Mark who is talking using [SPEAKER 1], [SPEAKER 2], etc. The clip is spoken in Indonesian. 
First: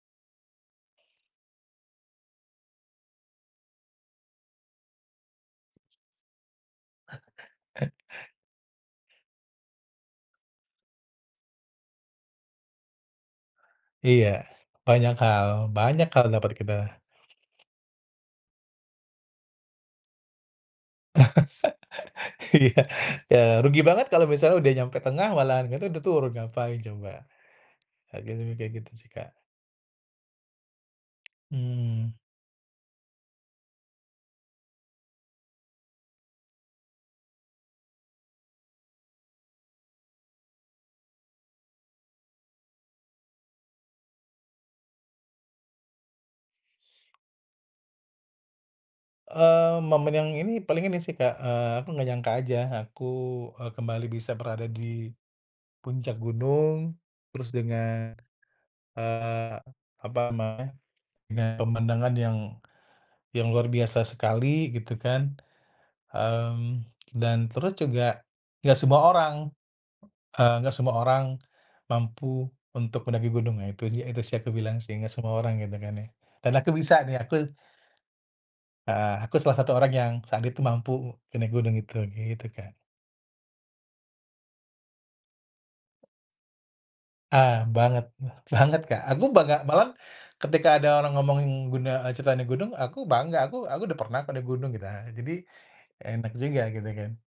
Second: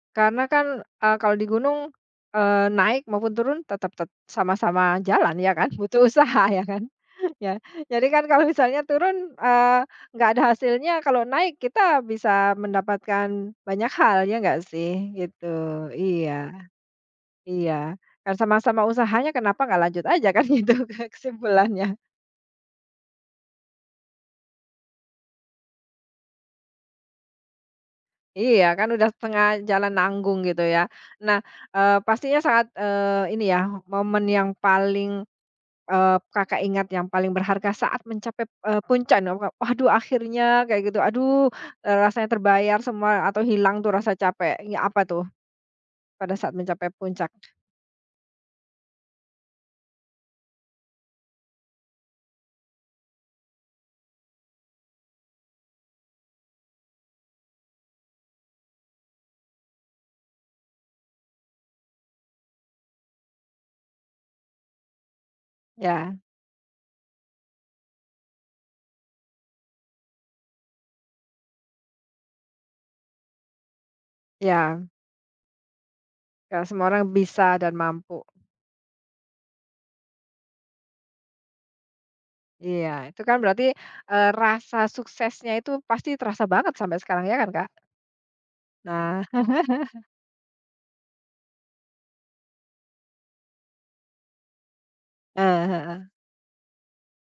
[SPEAKER 1] Karena kan, eee, kalau di gunung, eee, naik maupun turun tetap tet sama-sama jalan ya kan, butuh usaha ya kan? Ya, jadi kan kalau misalnya turun, eee, nggak ada hasilnya, kalau naik kita bisa mendapatkan banyak hal,
[SPEAKER 2] Iya
[SPEAKER 1] ya nggak
[SPEAKER 2] banyak
[SPEAKER 1] sih gitu.
[SPEAKER 2] hal, banyak hal
[SPEAKER 1] Iya.
[SPEAKER 2] dapat kita
[SPEAKER 1] Iya, kan sama-sama usahanya kenapa enggak lanjut aja kan, itu, Kak, kesimpulannya.
[SPEAKER 2] Iya, ya rugi banget kalau misalnya sudah nyampe tengah malahan kita udah turun, ngapain coba, akhirnya
[SPEAKER 1] Iya,
[SPEAKER 2] kayak
[SPEAKER 1] kan
[SPEAKER 2] gitu sih,
[SPEAKER 1] udah
[SPEAKER 2] Kak.
[SPEAKER 1] setengah jalan nanggung gitu ya. Nah, eee,
[SPEAKER 2] Mmm.
[SPEAKER 1] pastinya saat, eee, ini ya momen yang paling, eee, Kakak ingat, yang paling berharga saat mencapai, eee, puncak. [unintelligible] "Waduh, akhirnya," kayak gitu. "Aduh, eee, rasanya terbayar semua atau hilang tuh rasa capek." Ngi apa tuh pada saat mencapai puncak?
[SPEAKER 2] Eee, momen yang ini, paling ini sih, Kak, eee, aku nggak nyangka aja aku, eee, kembali bisa berada di puncak gunung terus dengan, eee, apa namanya, dengan pemandangan yang yang luar biasa sekali gitu kan,
[SPEAKER 1] Ya.
[SPEAKER 2] mmm, dan terus juga gak semua orang, eee, gak semua orang, mampu untuk mendaki gunung, nah itu sih itu sih yang aku bilang
[SPEAKER 1] Ya.
[SPEAKER 2] sih, nggak semua orang gitu kan ya. Dan
[SPEAKER 1] Gak
[SPEAKER 2] aku
[SPEAKER 1] semua
[SPEAKER 2] bisa
[SPEAKER 1] orang
[SPEAKER 2] nih, aku
[SPEAKER 1] bisa dan mampu.
[SPEAKER 2] Heeh, aku salah satu orang yang saat itu mampu e naik gunung itu. Gitu, Kak.
[SPEAKER 1] Iya, itu kan berarti, eee, rasa suksesnya itu pasti terasa banget sampai sekarang, ya kan,
[SPEAKER 2] Ah,
[SPEAKER 1] Kak?
[SPEAKER 2] banget! E sangat, Kak.
[SPEAKER 1] Nah.
[SPEAKER 2] Aku bangga, malahan ketika ada orang ngomongin gun eee, cerita naik gunung, aku bangga, "Aku aku udah pernah kok naik gunung." Nah jadi
[SPEAKER 1] Eee, heeh.
[SPEAKER 2] enak juga gitu kan.